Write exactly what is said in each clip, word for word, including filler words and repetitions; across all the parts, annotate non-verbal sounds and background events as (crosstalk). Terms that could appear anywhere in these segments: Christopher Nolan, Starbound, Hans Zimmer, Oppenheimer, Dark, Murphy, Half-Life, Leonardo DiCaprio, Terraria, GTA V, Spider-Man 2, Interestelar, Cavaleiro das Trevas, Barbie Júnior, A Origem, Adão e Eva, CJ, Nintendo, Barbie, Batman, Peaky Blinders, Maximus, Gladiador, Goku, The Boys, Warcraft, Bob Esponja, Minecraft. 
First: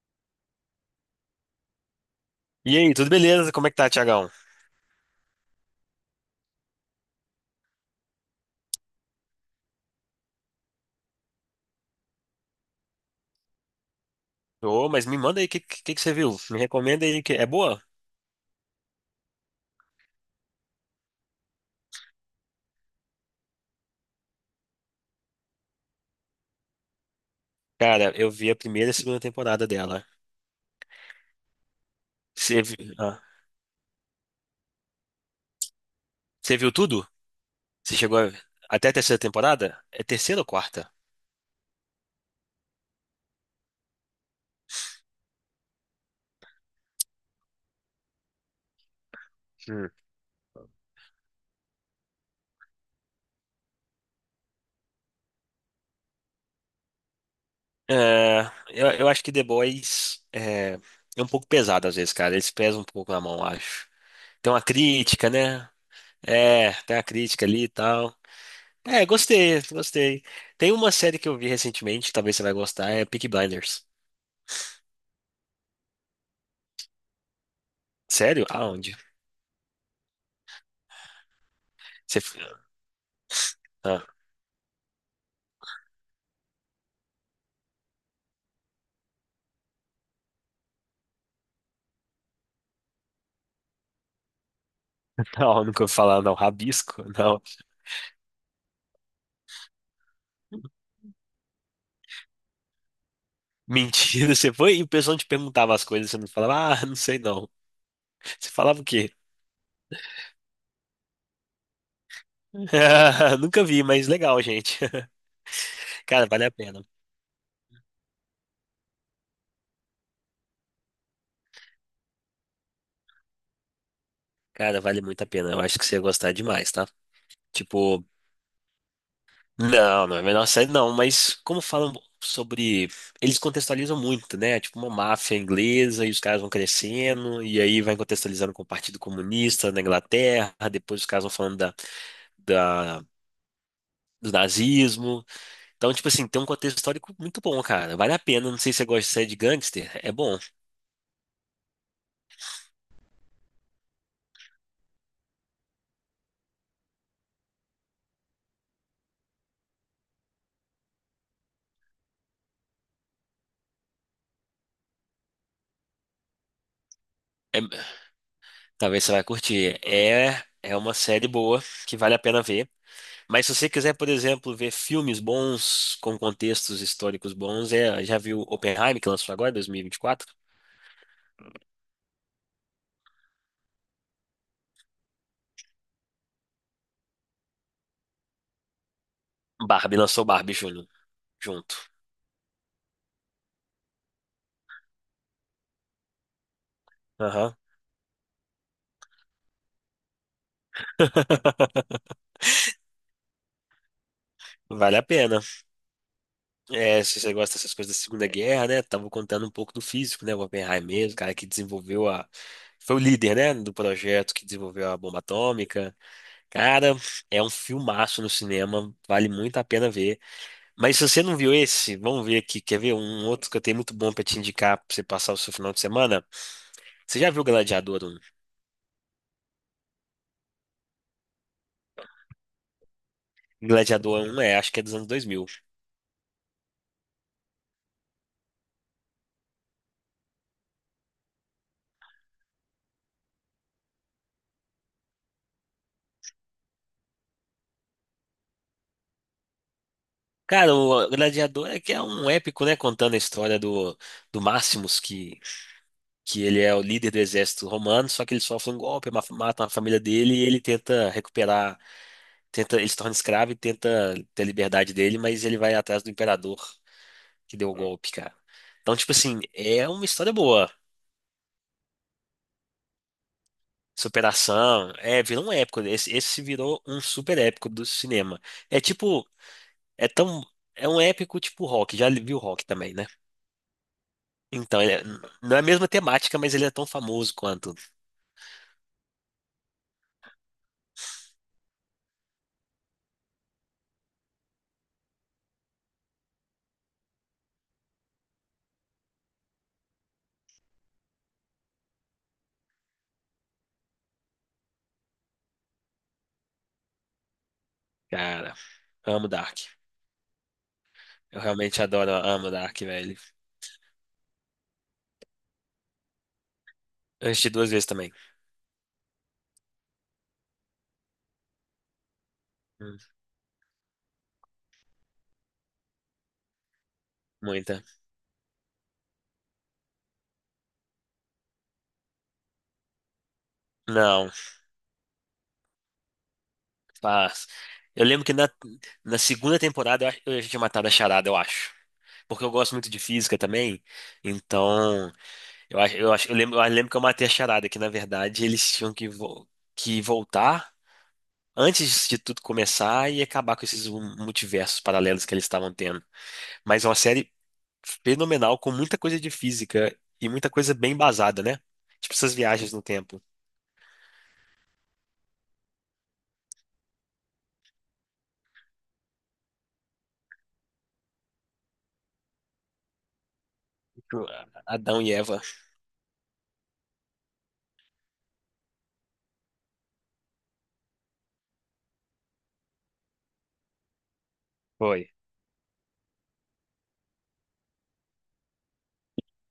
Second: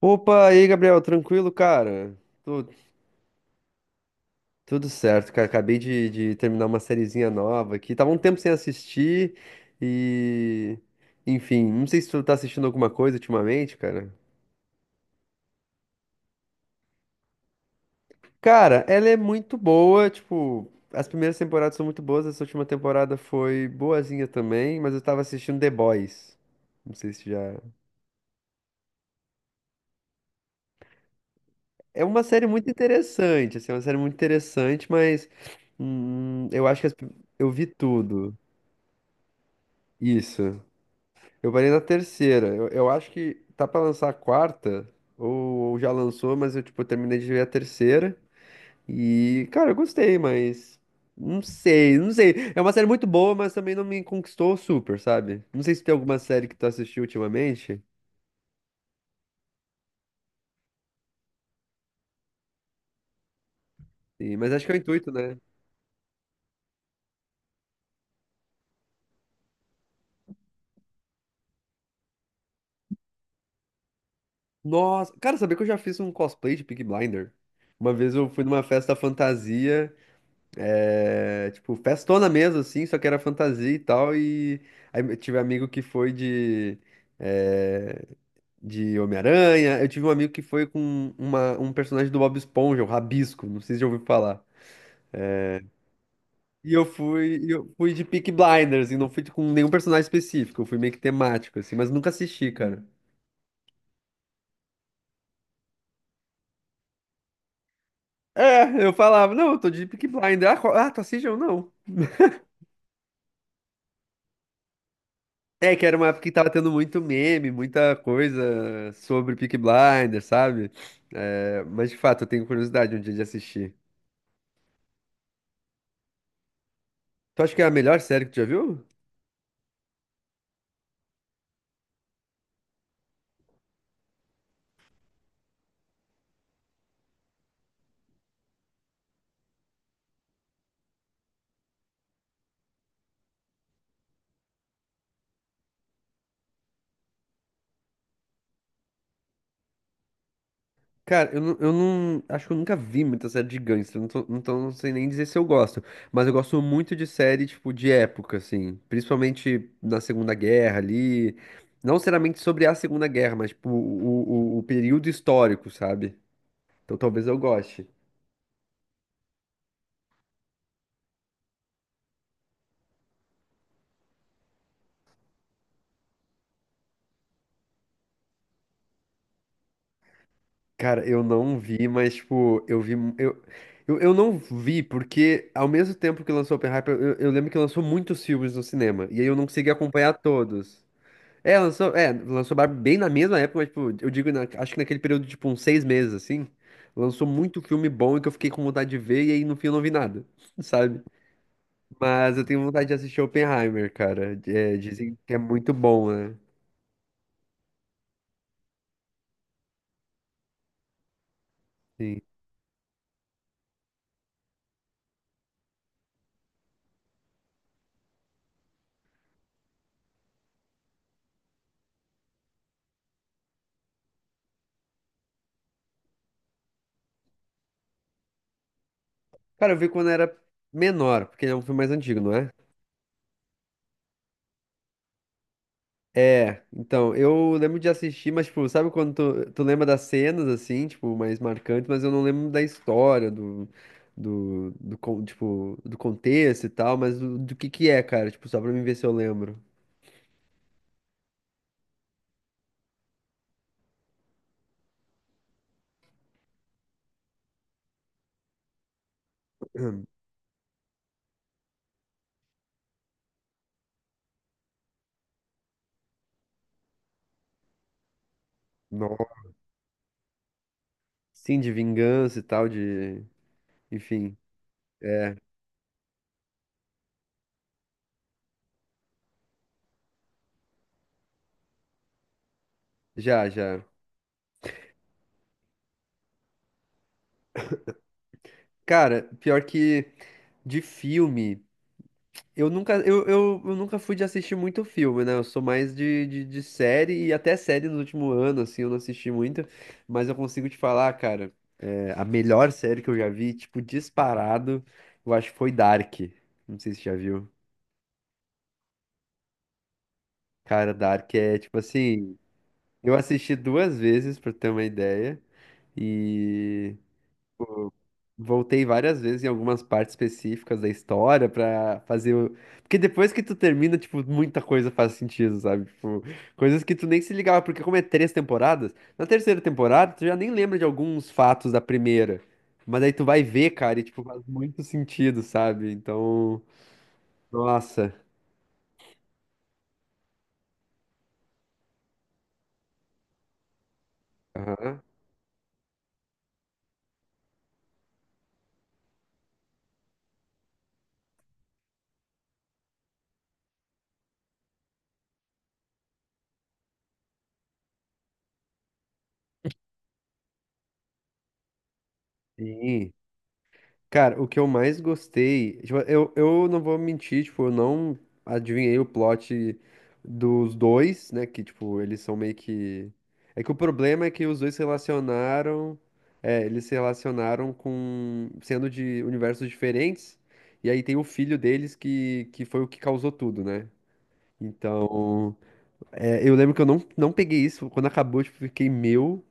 Opa, e aí, Gabriel, tranquilo, cara? Tu- E aí, tudo beleza? Como é que tá, Tiagão? Tudo certo, cara. Acabei de, de terminar uma sériezinha nova aqui. Tava um tempo sem assistir e. Enfim, não sei se tu tá assistindo alguma coisa ultimamente, cara. Ô, mas me manda aí, o que, que, que você viu? Me recomenda aí, que é boa? Cara, ela é muito boa, tipo. As primeiras temporadas são muito boas, essa última temporada foi boazinha também, mas eu tava assistindo The Boys. Não sei se já. Cara, eu vi a primeira e a segunda temporada dela. É uma série Você muito vi- ah, interessante, assim, é uma série muito interessante, mas. Hum, você eu viu acho que as tudo? prim- eu vi Você chegou a- tudo. Até a terceira temporada? É terceira ou Isso. quarta? Eu parei na terceira. Eu, eu acho que tá pra lançar a quarta, ou, ou já lançou, mas eu, tipo, terminei de ver a terceira. E, cara, eu Hum. gostei, mas. Não sei, não sei. É uma série muito boa, mas também não me conquistou super, sabe? Não sei se tem alguma série que tu assistiu ultimamente, É, eu, eu acho que The Boys é, é um pouco pesado às vezes, cara. Eles pesam um pouco na mão, eu acho. e- Tem mas uma acho que é o intuito, crítica, né? né? É, tem uma crítica ali e tal. É, gostei, gostei. Tem uma série que eu vi recentemente, talvez você vai gostar, é Peaky Blinders. Nossa, cara, sabia que eu já fiz um cosplay de Peaky Blinder? Uma vez eu fui Sério? numa festa Aonde? fantasia. É, tipo, Você... festona mesmo, assim, só que era fantasia e Ah, tal. E aí eu tive amigo que foi de, é, de Homem-Aranha. Eu tive um amigo que foi com uma, um personagem do Bob Esponja, o Rabisco, não sei se já ouviu falar. não, nunca ouvi falar, não. E eu Rabisco? fui, Não. e eu fui de Peaky Blinders, e não fui com nenhum personagem específico, eu fui meio que temático, assim, mas nunca assisti, cara. Mentira, você foi e o pessoal te perguntava as coisas, você não falava, ah, não sei não. Você falava o É, eu quê? falava, não, eu tô de Peaky Blinders. Ah, qual- ah, tu assiste ou não? (laughs) Nunca vi, mas legal, gente. É, que era uma (laughs) época Cara, que vale tava a tendo pena. muito meme, muita coisa sobre Peaky Blinders, sabe? É, mas de fato, eu tenho curiosidade um dia de assistir. Cara, vale muito a pena. Eu acho que você ia gostar demais, tá? Tu acha que é a melhor Tipo, série que tu já viu? não, não é a menor série, não, mas como falam sobre. Eles contextualizam muito, né? Tipo, uma máfia inglesa e os caras vão crescendo, e aí vai contextualizando com o Partido Comunista na Inglaterra, depois os caras vão falando da. da do nazismo. Então, tipo assim, tem um contexto histórico muito bom, cara. Vale a pena. Não sei se você gosta de série de gangster. É bom. Cara, eu não, eu não- acho que eu nunca vi muita série de gangster, não tô- então não sei nem dizer se eu gosto. Mas eu gosto muito de série, tipo, de época, assim. Principalmente na Segunda Guerra ali. Não necessariamente sobre a Segunda Guerra, mas, tipo, o, o o período histórico, sabe? Então talvez eu goste. É- Talvez você vai curtir. É, é uma série boa que vale a pena ver. Mas se você quiser, por exemplo, ver filmes bons com contextos históricos bons, é, já viu Oppenheimer, que lançou agora, dois mil e vinte e quatro? Cara, eu não vi, mas, tipo, eu vi. Eu, eu, eu não vi, porque ao mesmo tempo que lançou Oppenheimer, eu, eu lembro que lançou muitos filmes no cinema. E aí eu não consegui Barbie acompanhar lançou Barbie todos. Júnior É, junto. lançou, é, lançou Barbie bem na mesma época, mas, tipo, eu digo, na- acho que naquele período, de, tipo, uns seis meses, assim. Lançou Aham. muito filme bom e que eu fiquei com vontade de ver, e aí no fim eu não vi nada, (laughs) sabe? (laughs) Mas eu tenho vontade de assistir Oppenheimer, cara. É, Vale a dizem que é pena. muito bom, né? É, se você gosta dessas coisas da Segunda Guerra, né? Tava contando um pouco do físico, né? O Oppenheimer mesmo, o cara que desenvolveu Sim. a. Foi o líder, né? Do projeto que desenvolveu a bomba atômica. Cara, é um filmaço no cinema, vale muito a pena ver. Mas se você não viu esse, vamos ver aqui. Quer ver um um outro que eu tenho muito bom pra te indicar pra você passar o seu final de semana? Você já viu Gladiador um? Cara, eu vi quando era menor, porque ele é um filme mais antigo, não é? Gladiador um é, acho que é dos anos dois mil. É, então, eu lembro de assistir, mas, tipo, sabe quando tu, tu lembra das cenas, assim, tipo, mais marcantes, mas eu não lembro da história, do, do, do, con- tipo, do contexto e tal, mas do, do que que é, cara, tipo, só pra mim ver se eu lembro. Cara, o Gladiador é que é um épico, né? Contando a história do, do Maximus, que que ele é o líder do exército romano, só que ele sofre um golpe, ma- matam a família dele e ele tenta recuperar, tenta, ele se torna escravo e tenta ter a liberdade dele, mas ele vai atrás do imperador que deu o golpe, cara. Então, tipo assim, Nossa, é uma história boa. sim, de vingança e tal, de, enfim, Superação, é, é, virou um épico. Esse, esse virou um super épico do cinema. É tipo, é tão, é um épico tipo Rock, já viu Rock também, né? já, já. Então, ele é- não é a mesma temática, mas ele é tão famoso quanto. Cara, pior que de filme. Eu nunca, eu, eu, eu nunca fui de assistir muito filme, né? Eu sou mais de, de, de série e até série no último ano, assim, eu não assisti muito, mas eu consigo te falar, cara, é, a melhor série que eu já vi, tipo, disparado, eu acho que foi Dark. Não sei se você já viu. Cara, amo Dark. Cara, Dark Eu é tipo realmente adoro, assim, amo Dark, eu velho. assisti duas vezes, pra ter uma ideia, e Eu assisti duas vezes também. voltei várias vezes em algumas partes específicas da história pra fazer o... Porque Hum. depois que tu termina, tipo, muita coisa faz sentido, sabe? Tipo, coisas que tu nem se ligava, porque Muita. como é três temporadas, na terceira temporada tu já nem lembra de alguns fatos da primeira. Mas aí tu vai ver, cara, e tipo, Não, faz muito sentido, sabe? Então, tá. Eu nossa. lembro que na, na segunda temporada eu, acho- eu já tinha matado a charada, eu acho. Porque eu gosto muito de física também. Aham. Então, eu acho, eu acho, eu lembro, eu lembro que eu matei a charada, que na verdade eles tinham que, vo- que voltar antes de tudo começar e acabar com esses multiversos paralelos que eles estavam tendo. Mas é uma série fenomenal, com muita coisa de física e muita coisa bem embasada, né? Tipo essas viagens no Sim. tempo. Cara, o que eu mais gostei, tipo, eu, eu não vou mentir, tipo, eu não adivinhei o plot dos dois, né? Que, tipo, eles são meio que. É que o problema Tipo, é que os dois se Adão e Eva. relacionaram. É, eles se relacionaram com, sendo de universos diferentes. E aí tem o filho deles que, que foi o que causou tudo, né? Foi. Então, é, eu lembro que eu não, não peguei isso. Quando acabou, tipo, fiquei meu.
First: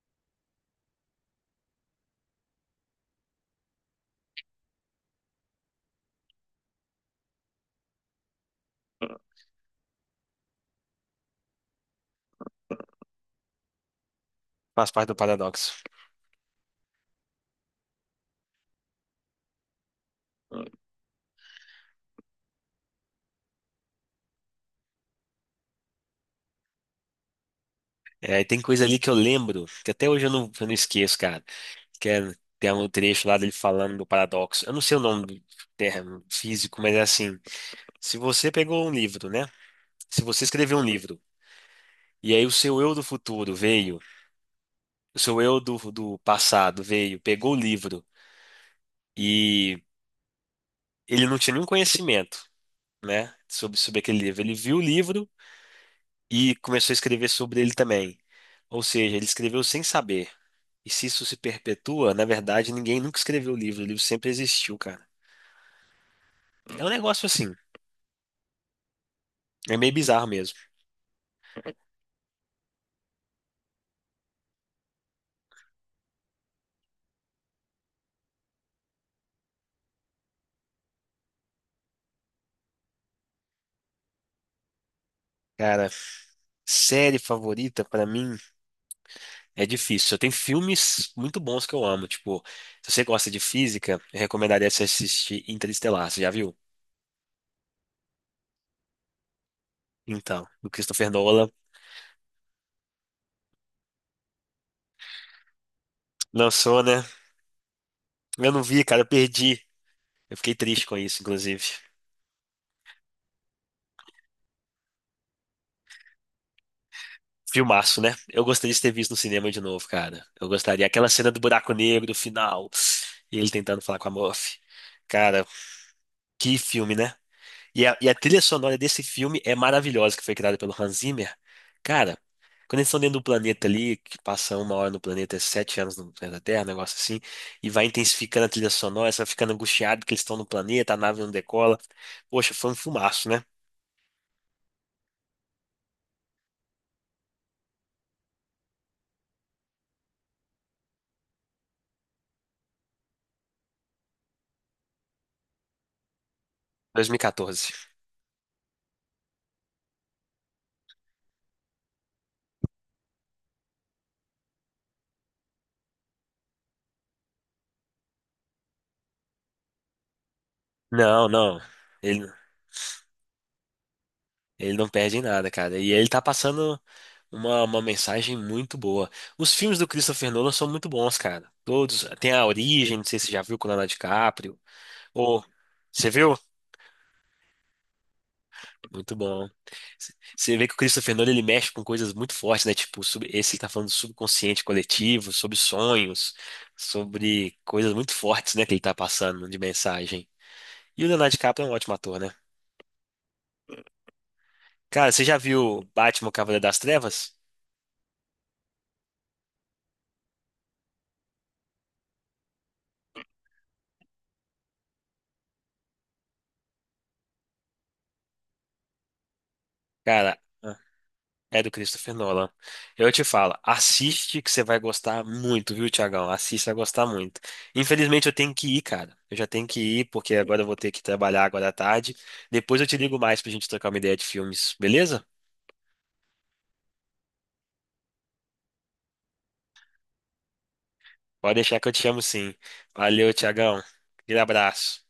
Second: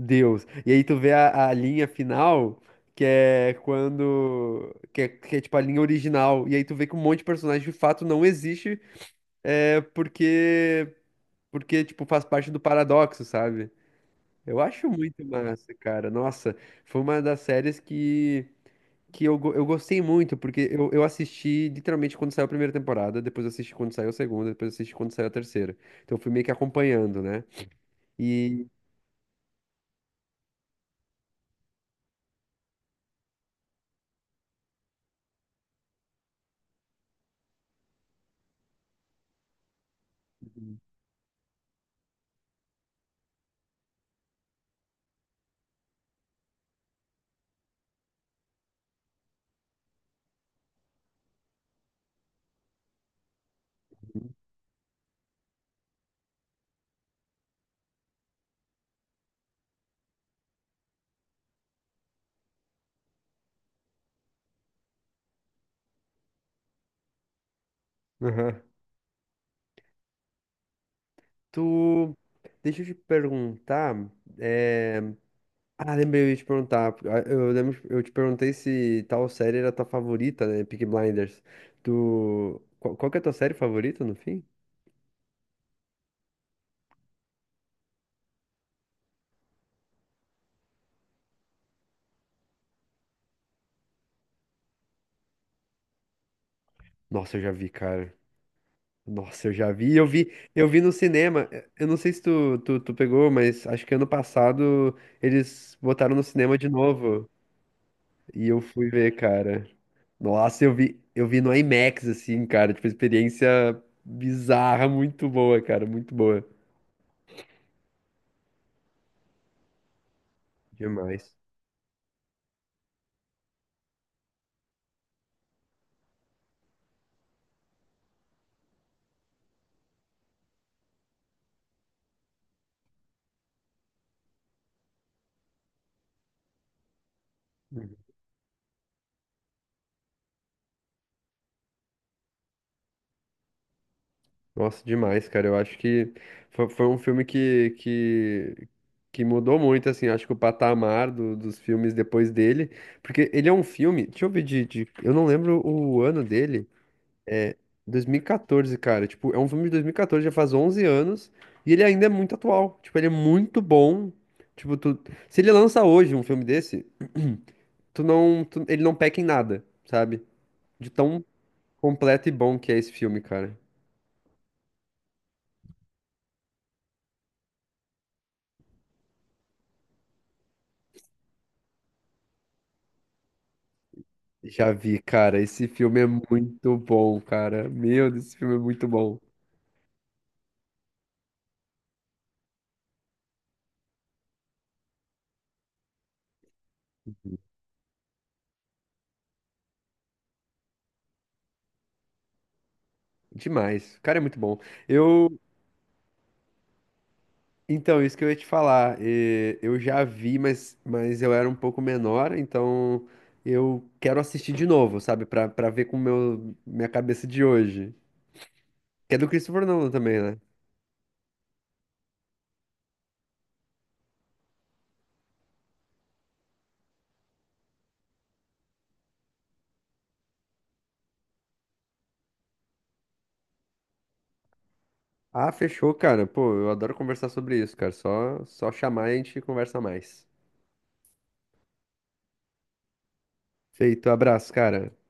Deus. E aí tu vê a, a linha final, que é quando. Que é, que é tipo a linha original. E aí tu vê que um monte de personagem de fato não existe, é, porque. Porque, tipo, faz parte do paradoxo, sabe? Eu acho Faz parte do muito paradoxo. massa, cara. Nossa, foi uma das séries que. Que eu, go- eu gostei muito, porque eu, eu assisti literalmente quando saiu a primeira temporada, depois eu assisti quando saiu a segunda, depois eu assisti quando saiu a terceira. Então eu fui meio que acompanhando, né? É, e tem E, coisa ali que eu lembro, que até hoje eu não, eu não esqueço, cara. Que é, tem um trecho lá dele falando do paradoxo. Eu não sei o nome do termo físico, mas é assim: se você pegou um livro, né? Se você escreveu um livro, e aí o seu eu do futuro veio, o seu eu do, do passado veio, pegou o livro, e ele não tinha nenhum conhecimento, né? Sobre, sobre aquele livro. Ele viu o livro e começou a escrever sobre ele também. Ou seja, ele escreveu sem saber. E se isso se perpetua, na verdade, ninguém nunca escreveu o livro, o livro sempre existiu, cara. É um negócio assim, aham. é meio bizarro mesmo. Tu. Deixa eu te perguntar. É... Ah, lembrei, eu ia te perguntar, ah, eu lembro, eu te perguntei se tal série era tua favorita, né? Peaky Blinders. Tu. Qual, qual que é a tua série favorita no fim? Cara, série favorita pra mim é difícil. Eu tenho filmes muito bons que eu amo, tipo, se você gosta de física, eu recomendaria você assistir Interestelar, você já viu? Nossa, eu já vi, cara. Nossa, eu já vi. Eu vi, Então, eu o vi no Christopher cinema. Nolan eh, Eu não sei se tu, tu, tu pegou, mas acho que ano passado eles botaram no cinema de lançou, né? novo. E Eu eu não vi, fui cara, eu ver, perdi. cara. Eu fiquei Nossa, eu triste com vi, isso, eu vi no inclusive. IMAX, assim, cara. Tipo, experiência bizarra, muito boa, cara. Muito boa. Filmaço, né? Eu gostaria de ter visto no cinema de novo, cara. Eu gostaria. Aquela cena Demais. do buraco negro, do final, e ele tentando falar com a Murphy. Cara, que filme, né? E a, e a trilha sonora desse filme é maravilhosa, que foi criada pelo Hans Zimmer. Cara, quando eles estão dentro do planeta ali, que passa uma hora no planeta, é sete anos no planeta Terra, um negócio assim, e vai Uhum. intensificando a trilha sonora, você vai ficando angustiado que eles estão no planeta, a nave não decola. Poxa, foi um filmaço, né? Nossa, demais, cara. Eu acho que foi, foi um filme que, que, que mudou muito, assim. Acho que o patamar do- dos filmes depois dele. Porque ele é um filme. Deixa eu ver de. de- eu não lembro o ano dele. É, dois mil e quatorze. dois mil e quatorze, cara. Tipo, é um filme de dois mil e quatorze, já faz onze anos. E ele ainda é muito atual. Tipo, ele é muito bom. Tipo, tu... se ele lança hoje um filme desse, (clears throat) tu não, tu- ele não peca em nada, sabe? De tão Não, não. completo e Ele, bom que é esse filme, cara. Ele não perde em nada, cara. E ele tá passando uma, uma mensagem muito boa. Os filmes do Christopher Nolan são muito bons, cara. Todos. Tem A Origem, não sei se você já viu com o Leonardo DiCaprio. Já vi, cara. Ou. Esse filme é Você viu? muito bom, cara. Meu Deus, esse filme é muito Muito bom. bom. C- Você vê que o Christopher Nolan ele mexe com coisas muito fortes, né? Tipo, sobre esse que tá falando do subconsciente coletivo, sobre sonhos, sobre coisas muito fortes, né? Que ele tá passando de mensagem. E o Leonardo DiCaprio é um ótimo ator, né? Demais. Cara, é muito bom. Cara, você já Eu viu Batman, o Cavaleiro das Trevas? então, isso que eu ia te falar, eh, eu já vi, mas, mas eu era um pouco menor, então eu quero assistir de novo, sabe? Pra, pra ver com meu, minha cabeça de hoje. Que é do Christopher Nolan também, Cara. né? É do Christopher Nolan. Eu te falo, assiste que você vai gostar muito, viu, Tiagão? Assiste, vai gostar muito. Infelizmente eu tenho que ir, cara. Eu já tenho que ir, porque agora eu vou ter que trabalhar agora à tarde. Depois eu te ligo mais pra gente trocar uma ideia de filmes, beleza? Ah, fechou, cara. Pô, eu adoro conversar sobre isso, cara. Só, só chamar e a gente conversa mais. Pode deixar que eu te chamo sim. Valeu, Tiagão. Feito, Aquele abraço, cara. abraço.